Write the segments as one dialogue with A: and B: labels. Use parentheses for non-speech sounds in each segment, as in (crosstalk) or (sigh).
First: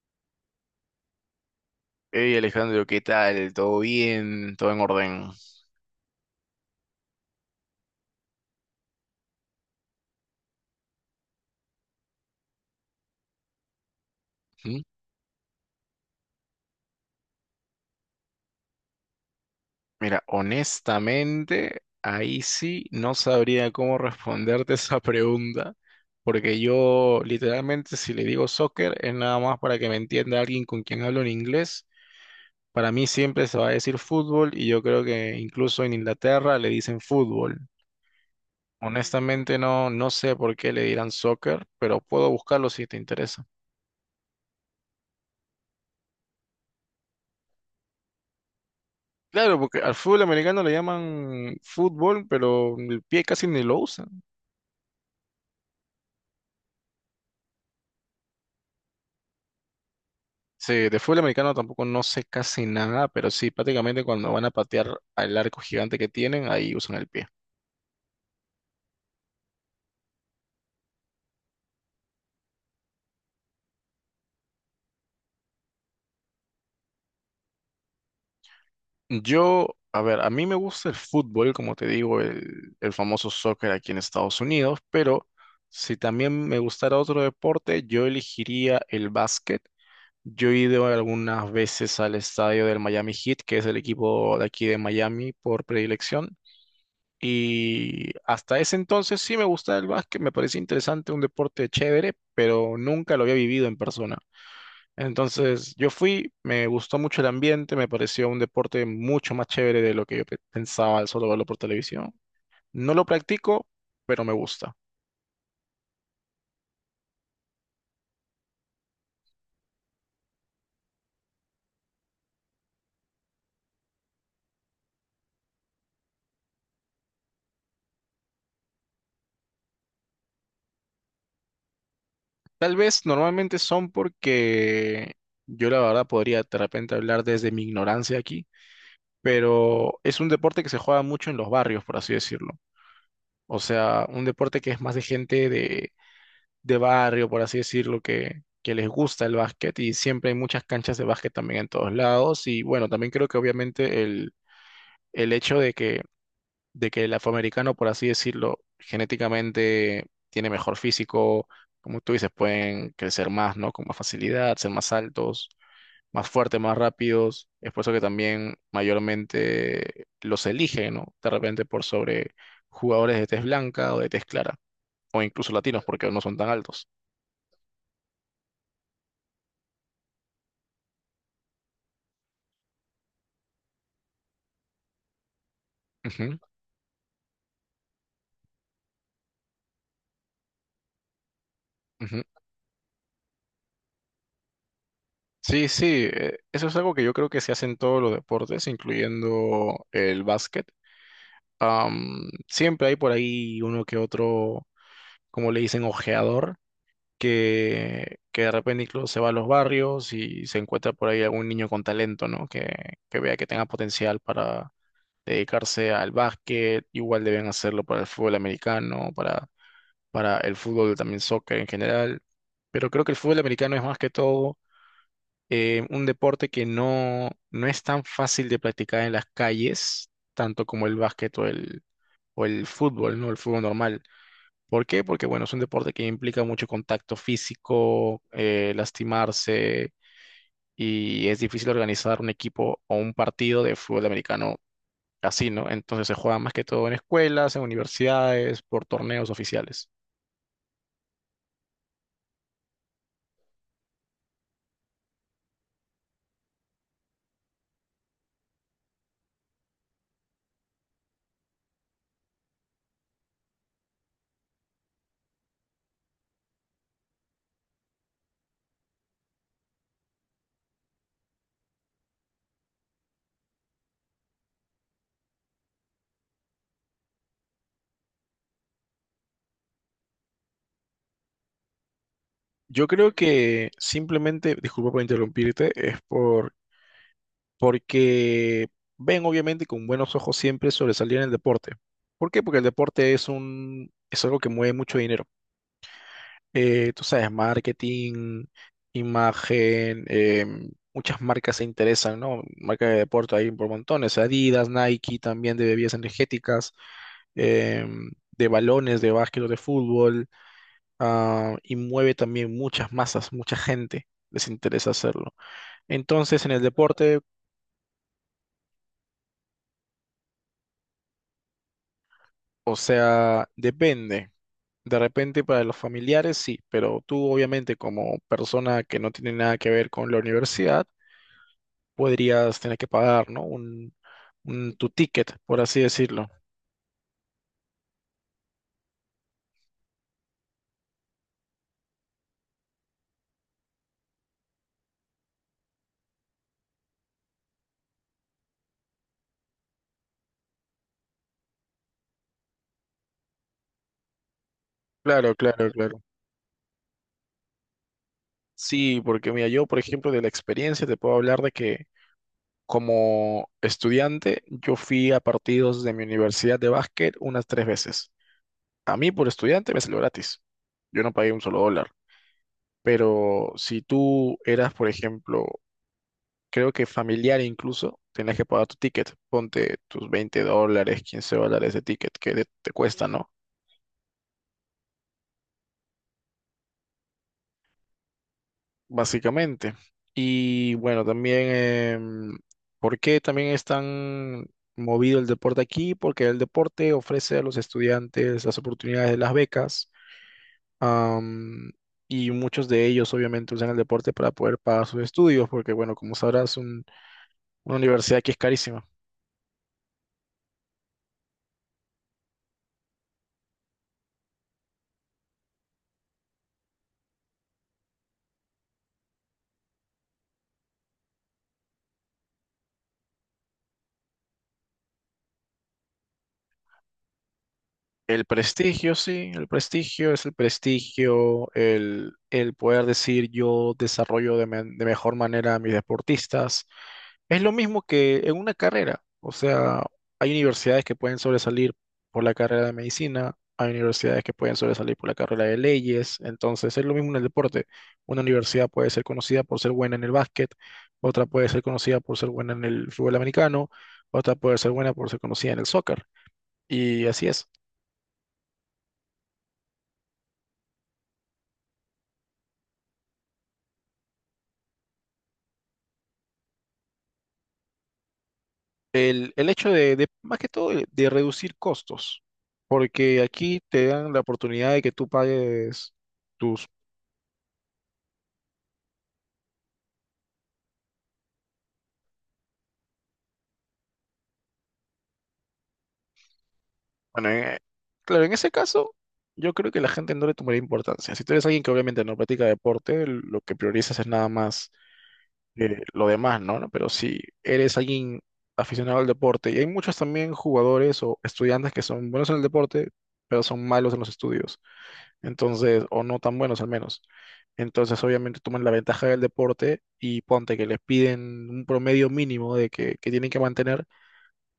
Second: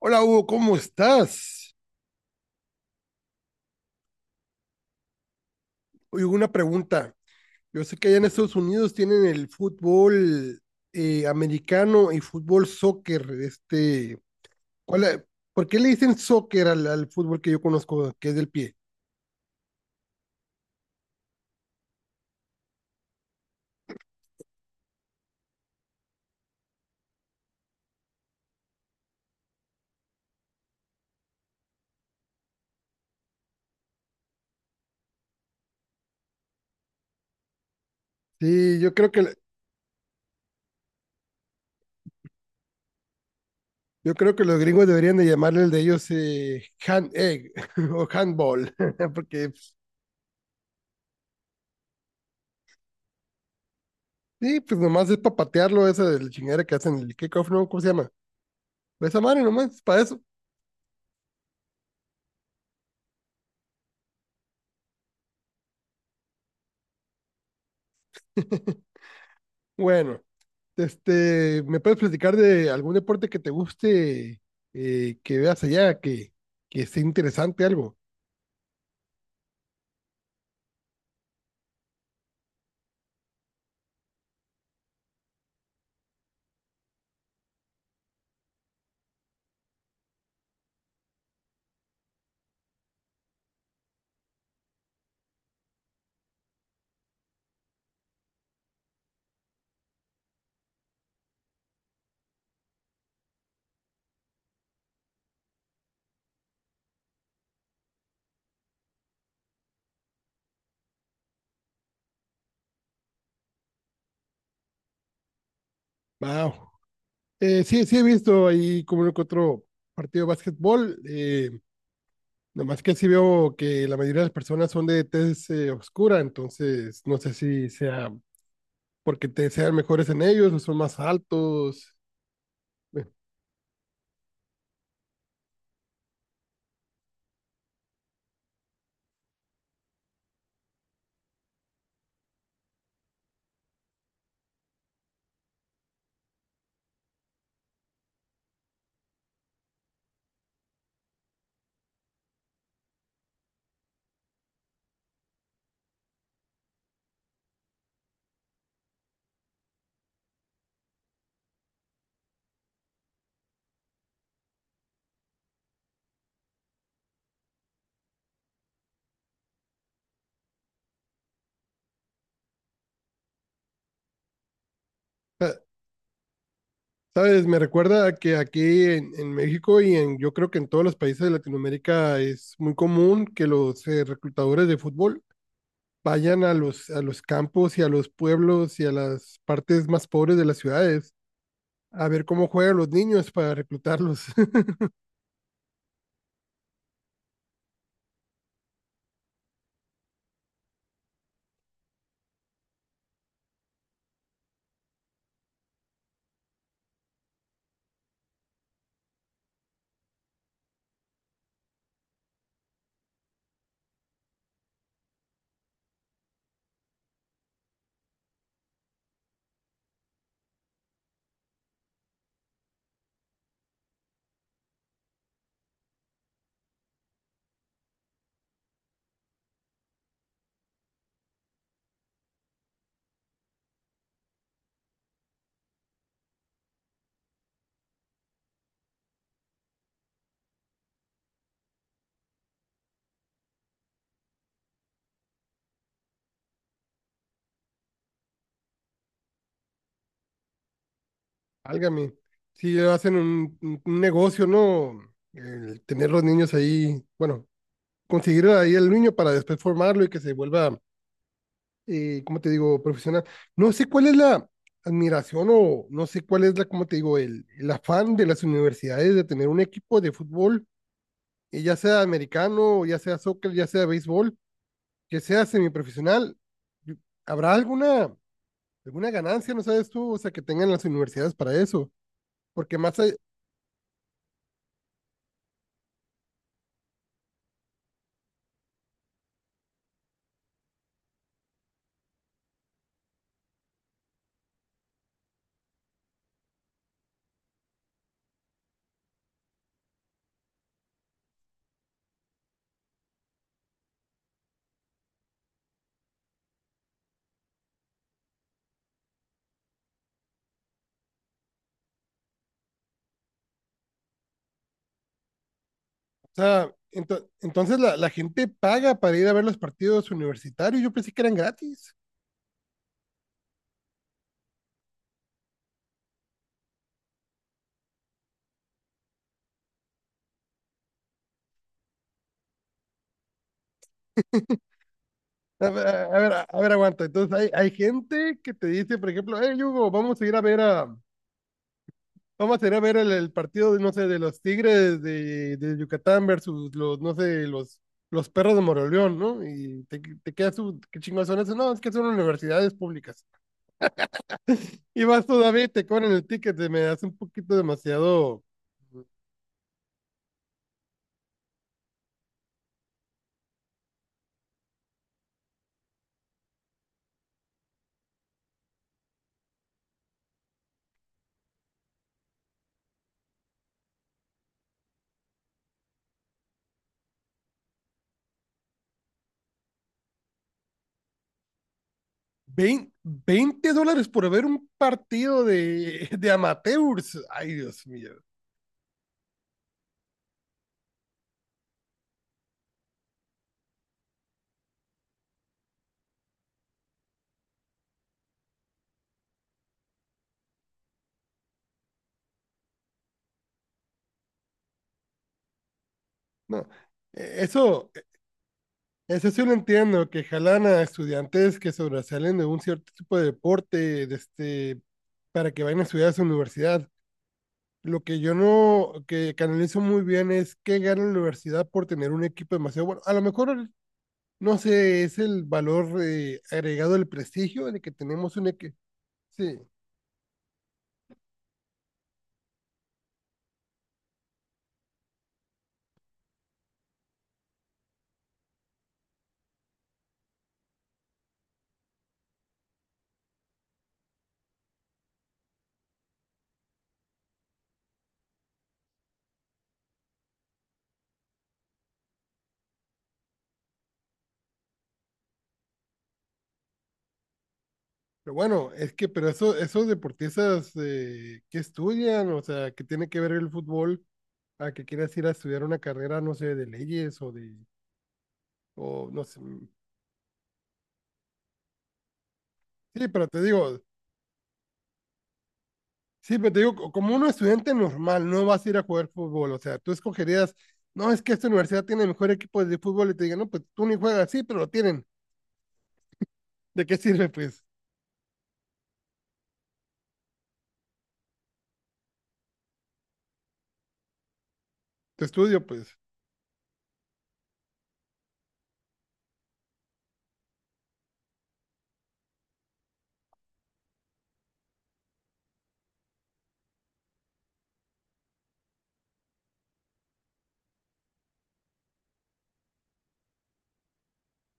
A: Hola Hugo, ¿cómo estás?
B: Hey Alejandro, ¿qué tal? ¿Todo bien? ¿Todo en orden?
A: Oye, Hugo, una pregunta. Yo sé que allá en Estados Unidos tienen el fútbol americano y fútbol soccer.
B: ¿Mm?
A: ¿Cuál, por qué le dicen soccer al fútbol que yo conozco, que es del pie?
B: Mira, honestamente, ahí sí no sabría cómo responderte (laughs) esa pregunta, porque yo literalmente si le digo soccer es nada más para que me entienda alguien con quien hablo en inglés. Para mí siempre se va a decir fútbol y yo creo que incluso en Inglaterra le dicen fútbol.
A: Sí, yo creo que,
B: Honestamente no, no sé por qué le dirán soccer, pero puedo buscarlo si te interesa.
A: yo creo que los gringos deberían de llamarle el de ellos hand egg (laughs) o handball, (laughs) porque
B: Claro,
A: pues,
B: porque al fútbol americano le llaman fútbol, pero el pie casi ni lo usan.
A: sí, pues nomás es para patearlo, esa de la chingadera que hacen el kickoff, ¿no? ¿Cómo se llama? Esa madre nomás, para eso.
B: Sí, de fútbol americano tampoco no sé casi nada, pero sí, prácticamente cuando van a patear al arco gigante que tienen, ahí usan el pie.
A: (laughs) Bueno. ¿Me puedes platicar de algún deporte que te guste, que veas allá, que esté interesante algo?
B: Yo, a ver, a mí me gusta el fútbol, como te digo, el famoso soccer aquí en Estados Unidos, pero si también me gustara otro deporte, yo elegiría el básquet. Yo he ido algunas veces al estadio del Miami Heat, que es el equipo de aquí de Miami por predilección. Y hasta ese entonces sí me gustaba el básquet, me parecía interesante, un deporte chévere, pero nunca lo había vivido en persona. Entonces yo fui, me gustó mucho el ambiente, me pareció un deporte mucho más chévere de lo que yo pensaba al solo verlo por televisión. No lo practico, pero me gusta.
A: Wow. Sí, sí he visto ahí como uno que otro partido de básquetbol, nomás que sí veo que la mayoría de las personas son de tez oscura, entonces no sé si sea porque te sean mejores en ellos o son más altos.
B: Tal
A: Eh,
B: vez normalmente son porque yo la verdad podría de repente hablar desde mi ignorancia aquí, pero es un deporte que se juega mucho en los barrios, por así decirlo. O sea, un deporte que es más de gente de barrio, por así decirlo, que les gusta el básquet y siempre hay muchas canchas de básquet también en todos lados. Y bueno, también creo que obviamente el hecho de que el afroamericano, por así decirlo, genéticamente tiene mejor físico, como tú dices, pueden crecer más, ¿no? Con más facilidad, ser más altos, más fuertes, más rápidos. Es por eso que también mayormente los eligen, ¿no? De repente por sobre jugadores de tez blanca o de tez clara o incluso
A: eh,
B: latinos, porque no son tan altos.
A: Sabes, me recuerda a que aquí en México y yo creo que en todos los países de Latinoamérica es muy común que los reclutadores de fútbol
B: Ujú,
A: vayan a los campos y a los pueblos y a las partes más pobres de las ciudades a
B: ujú.
A: ver cómo juegan los niños para reclutarlos. (laughs)
B: Sí, sí, eso es algo que yo creo que se hace en todos los deportes, incluyendo el básquet. Siempre hay por ahí uno que otro, como le dicen, ojeador, que de repente incluso se va a los barrios y se encuentra por ahí algún niño con talento, ¿no? Que vea que tenga potencial para dedicarse al básquet, igual deben hacerlo para el fútbol americano, para el fútbol, también soccer en general, pero creo que el fútbol americano es más que todo un deporte que no, no es tan fácil de practicar en las calles, tanto como el básquet o el fútbol, ¿no? El fútbol normal. ¿Por qué? Porque, bueno, es un deporte que implica mucho contacto físico, lastimarse, y es difícil organizar un equipo o un partido de fútbol americano así, ¿no? Entonces se juega más que todo en escuelas, en universidades, por torneos oficiales.
A: Álgame, si hacen un negocio, ¿no? El tener los niños ahí, bueno, conseguir ahí el niño para después formarlo y que se vuelva ¿cómo te digo?, profesional. No sé cuál es la admiración o no sé cuál es la, ¿cómo te digo?, el afán de las universidades de tener un equipo de fútbol, ya sea americano, ya sea soccer, ya sea béisbol, que sea semiprofesional. ¿Habrá alguna ganancia, no sabes tú, o sea, que tengan las universidades para eso? Porque
B: Yo creo que simplemente, disculpa por interrumpirte, es porque ven obviamente con buenos ojos siempre sobresalir en el deporte. ¿Por qué? Porque el deporte es algo que mueve mucho dinero. Tú sabes, marketing, imagen, muchas marcas se interesan, ¿no? Marcas de deporte hay por montones, Adidas, Nike, también de bebidas energéticas, em, de balones, de básquet o de fútbol ah, y mueve también muchas masas, mucha gente les interesa hacerlo.
A: o
B: Entonces, en el
A: sea,
B: deporte,
A: entonces la gente paga para ir a ver los partidos universitarios. Yo pensé que eran gratis.
B: o sea, depende. De repente para los familiares sí, pero tú obviamente como persona que no tiene nada que ver con la universidad, podrías tener que pagar, ¿no? Tu ticket, por
A: A
B: así
A: ver, a
B: decirlo.
A: ver, a ver, aguanta. Entonces hay gente que te dice, por ejemplo, hey Hugo, vamos a ir a ver el partido, no sé, de los Tigres de Yucatán versus los, no sé, los perros de Moroleón, ¿no? Y te quedas, ¿qué chingados son eso? No, es que son universidades públicas. Y vas
B: Claro,
A: todavía y
B: claro,
A: te
B: claro.
A: cobran el ticket, se me hace un poquito demasiado.
B: Sí, porque mira, yo por ejemplo de la experiencia te puedo hablar de que como estudiante yo fui a partidos de mi universidad de básquet unas tres veces. A mí por estudiante me salió gratis. Yo no pagué un solo dólar. Pero si tú eras, por ejemplo, creo que familiar incluso, tenías que pagar tu ticket. Ponte tus $20, $15 de ticket que te
A: Veinte
B: cuesta, ¿no?
A: $20 por ver un partido de, (laughs) de amateurs. Ay, Dios mío.
B: Básicamente. Y bueno, también, em, ¿por qué también es tan movido el deporte aquí? Porque el deporte ofrece a los estudiantes las oportunidades de las becas. Am, y muchos de ellos obviamente usan el deporte para poder pagar sus estudios, porque bueno, como sabrás,
A: No,
B: una
A: eso.
B: universidad que es carísima.
A: Eso sí lo entiendo, que jalan a estudiantes que sobresalen de un cierto tipo de deporte, para que vayan a estudiar a su universidad. Lo que yo no, que canalizo muy bien es que gana la universidad por tener un equipo demasiado bueno. A lo mejor, no sé, es el valor agregado del prestigio de que
B: El
A: tenemos un equipo.
B: prestigio, sí, el
A: Sí,
B: prestigio es el prestigio, el poder decir yo desarrollo de mejor manera a mis deportistas. Es lo mismo que en una carrera, o sea, hay universidades que pueden sobresalir por la carrera de medicina, hay universidades que pueden sobresalir por la carrera de leyes, entonces es lo mismo en el deporte. Una universidad puede ser conocida por ser buena en el básquet, otra puede ser conocida por ser buena en el fútbol americano, otra puede ser buena por ser conocida en el soccer, y así es.
A: pero bueno, es que, pero eso, esos deportistas que estudian, o sea, que tiene que ver el fútbol, a que quieras ir a estudiar una carrera, no sé, de leyes o de, o no
B: El,
A: sé,
B: el hecho de, más que todo, de reducir costos,
A: Sí,
B: porque
A: pero te
B: aquí
A: digo,
B: te dan la oportunidad de que tú pagues.
A: sí, pero te digo, como un estudiante normal, no vas a ir a jugar fútbol, o sea, tú escogerías, no, es que esta universidad tiene el mejor equipo de fútbol y te digan, no, pues tú ni juegas, sí, pero lo tienen, ¿de qué sirve,
B: Bueno,
A: pues?
B: claro, en ese caso, yo creo que la gente no le tomaría importancia. Si tú eres alguien que obviamente no practica deporte, lo que priorizas es nada más
A: Tu estudio, pues,
B: lo demás, ¿no? ¿no? Pero si eres alguien aficionado al deporte, y hay muchos también jugadores o estudiantes que son buenos en el deporte, pero son malos en los estudios, entonces, o no tan buenos al menos. Entonces, obviamente, toman la ventaja del deporte y ponte que les piden un promedio mínimo de que tienen que mantener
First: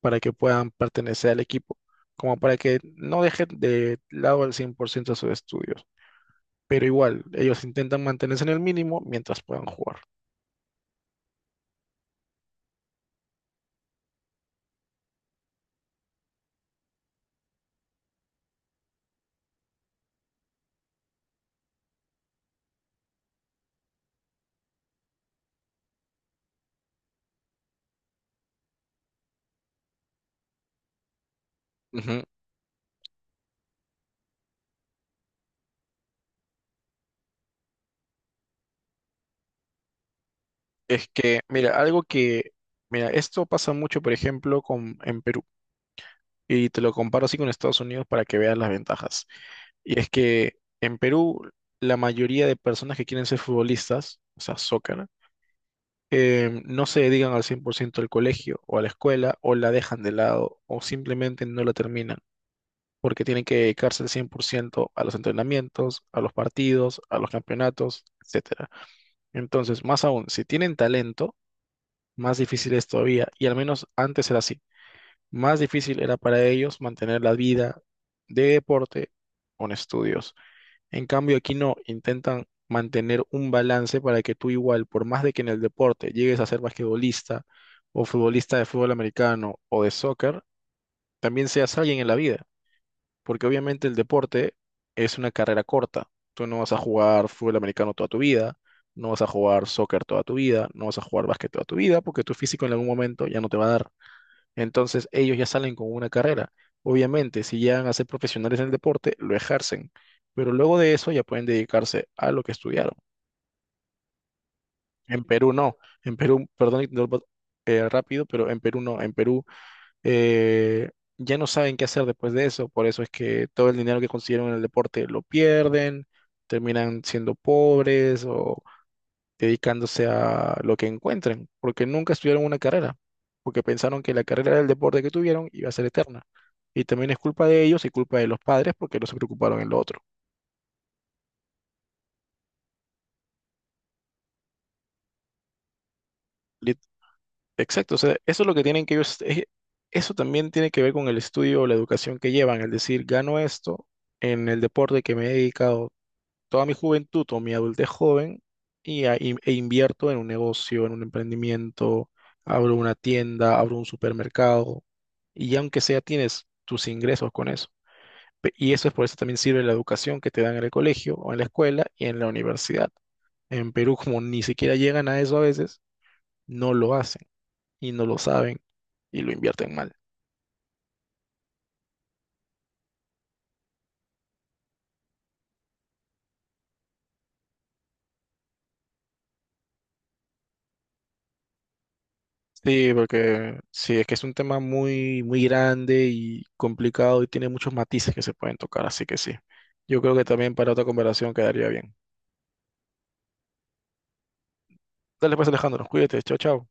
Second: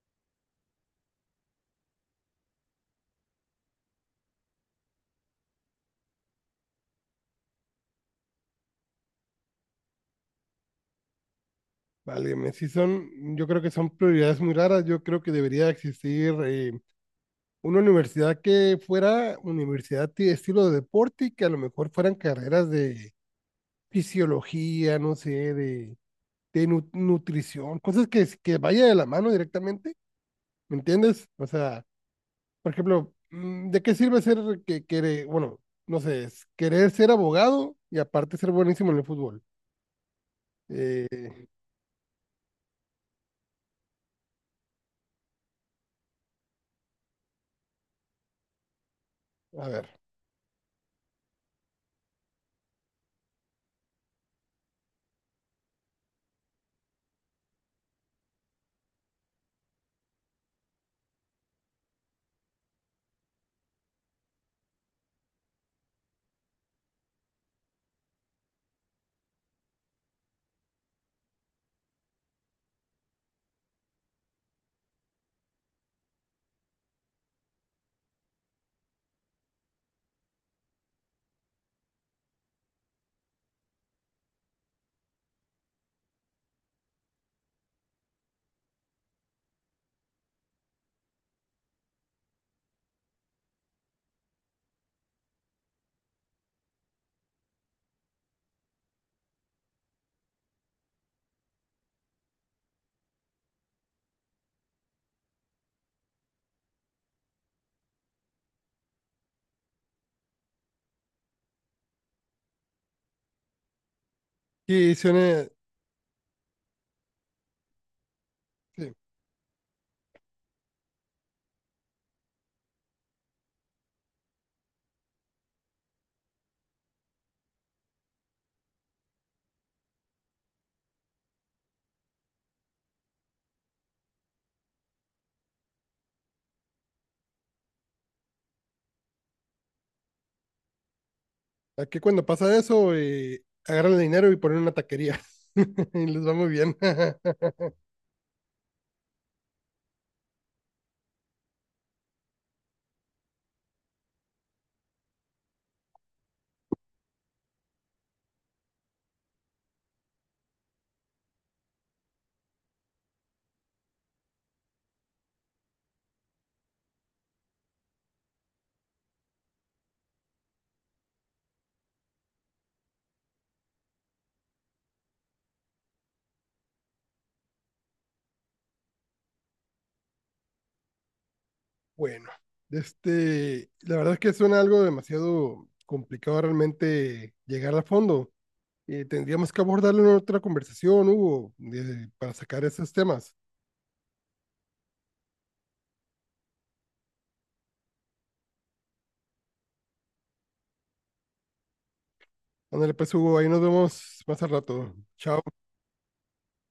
B: para que puedan pertenecer al equipo, como para que no dejen de lado al 100% sus estudios. Pero igual, ellos intentan mantenerse en el mínimo mientras puedan jugar.
A: válgame, sí son, yo creo que son prioridades muy raras, yo creo que debería existir una universidad que fuera universidad de estilo de deporte y que a lo mejor fueran carreras de fisiología, no sé, de nutrición, cosas que vaya de la mano directamente. ¿Me entiendes? O sea,
B: Ujú.
A: por ejemplo, ¿de qué sirve ser que quiere, bueno, no sé, es querer ser abogado y aparte ser buenísimo en el fútbol? Eh,
B: Es que, mira, algo que, mira, esto pasa mucho, por ejemplo, en Perú, y te lo comparo así con Estados Unidos para que veas las ventajas.
A: a ver,
B: Y es que en Perú, la mayoría de personas que quieren ser futbolistas, o sea, soccer, no se dedican al 100% al colegio o a la escuela, o la dejan de lado, o simplemente no la terminan. Porque tienen que dedicarse al 100% a los entrenamientos, a los partidos, a los campeonatos, etcétera. Entonces, más aún, si tienen talento, más difícil es todavía, y al menos antes era así, más difícil era para ellos mantener la vida de deporte con estudios. En cambio, aquí no, intentan mantener un balance para que tú igual, por más de que en el deporte llegues a ser basquetbolista o futbolista de fútbol americano o de soccer, también seas alguien en la vida porque obviamente el deporte es una carrera corta. Tú no vas a jugar fútbol americano toda tu vida, no vas a jugar soccer toda tu vida, no vas a jugar básquet toda tu vida, porque tu físico en algún momento ya no te va a dar. Entonces ellos ya salen con una carrera. Obviamente, si llegan a ser profesionales en el deporte, lo ejercen, pero luego de eso ya pueden dedicarse a lo que estudiaron.
A: y
B: En
A: suena,
B: Perú no, en Perú, perdón, interrumpo, rápido, pero en Perú
A: sí,
B: no, en Perú eh, ya no saben qué hacer después de eso, por eso es que todo el dinero que consiguieron en el deporte lo pierden, terminan siendo pobres o dedicándose a lo que encuentren, porque nunca estudiaron una carrera, porque pensaron que la carrera del deporte que tuvieron iba a ser eterna. Y también es culpa de ellos y culpa de los padres porque no se preocuparon en lo otro.
A: aquí cuando pasa eso, agarran el dinero y ponen una taquería (laughs) y les va muy bien.
B: Lit-
A: (laughs)
B: Exacto, o sea, eso es lo que tienen que ellos, eso también tiene que ver con el estudio o la educación que llevan, es decir, gano esto en el deporte que me he dedicado toda mi juventud o mi adultez joven e invierto en un negocio, en un emprendimiento, abro una tienda, abro un supermercado y aunque sea tienes tus ingresos con eso. Y eso es por eso también sirve la educación que te dan en el colegio o en la escuela y en la universidad. En Perú, como ni siquiera llegan a eso a veces, no lo hacen y no lo saben y lo invierten mal.
A: Bueno, este, la verdad es que suena algo demasiado complicado realmente llegar a fondo. Tendríamos que abordarlo en otra conversación, Hugo, para sacar esos
B: Sí,
A: temas.
B: porque sí, es que es un tema muy, muy grande y complicado y tiene muchos matices que se pueden tocar, así que sí. Yo creo que también para otra conversación quedaría bien.
A: Ándale, pues Hugo, ahí nos vemos más al rato.
B: Dale
A: Chao.
B: pues, Alejandro, cuídate, chao, chao.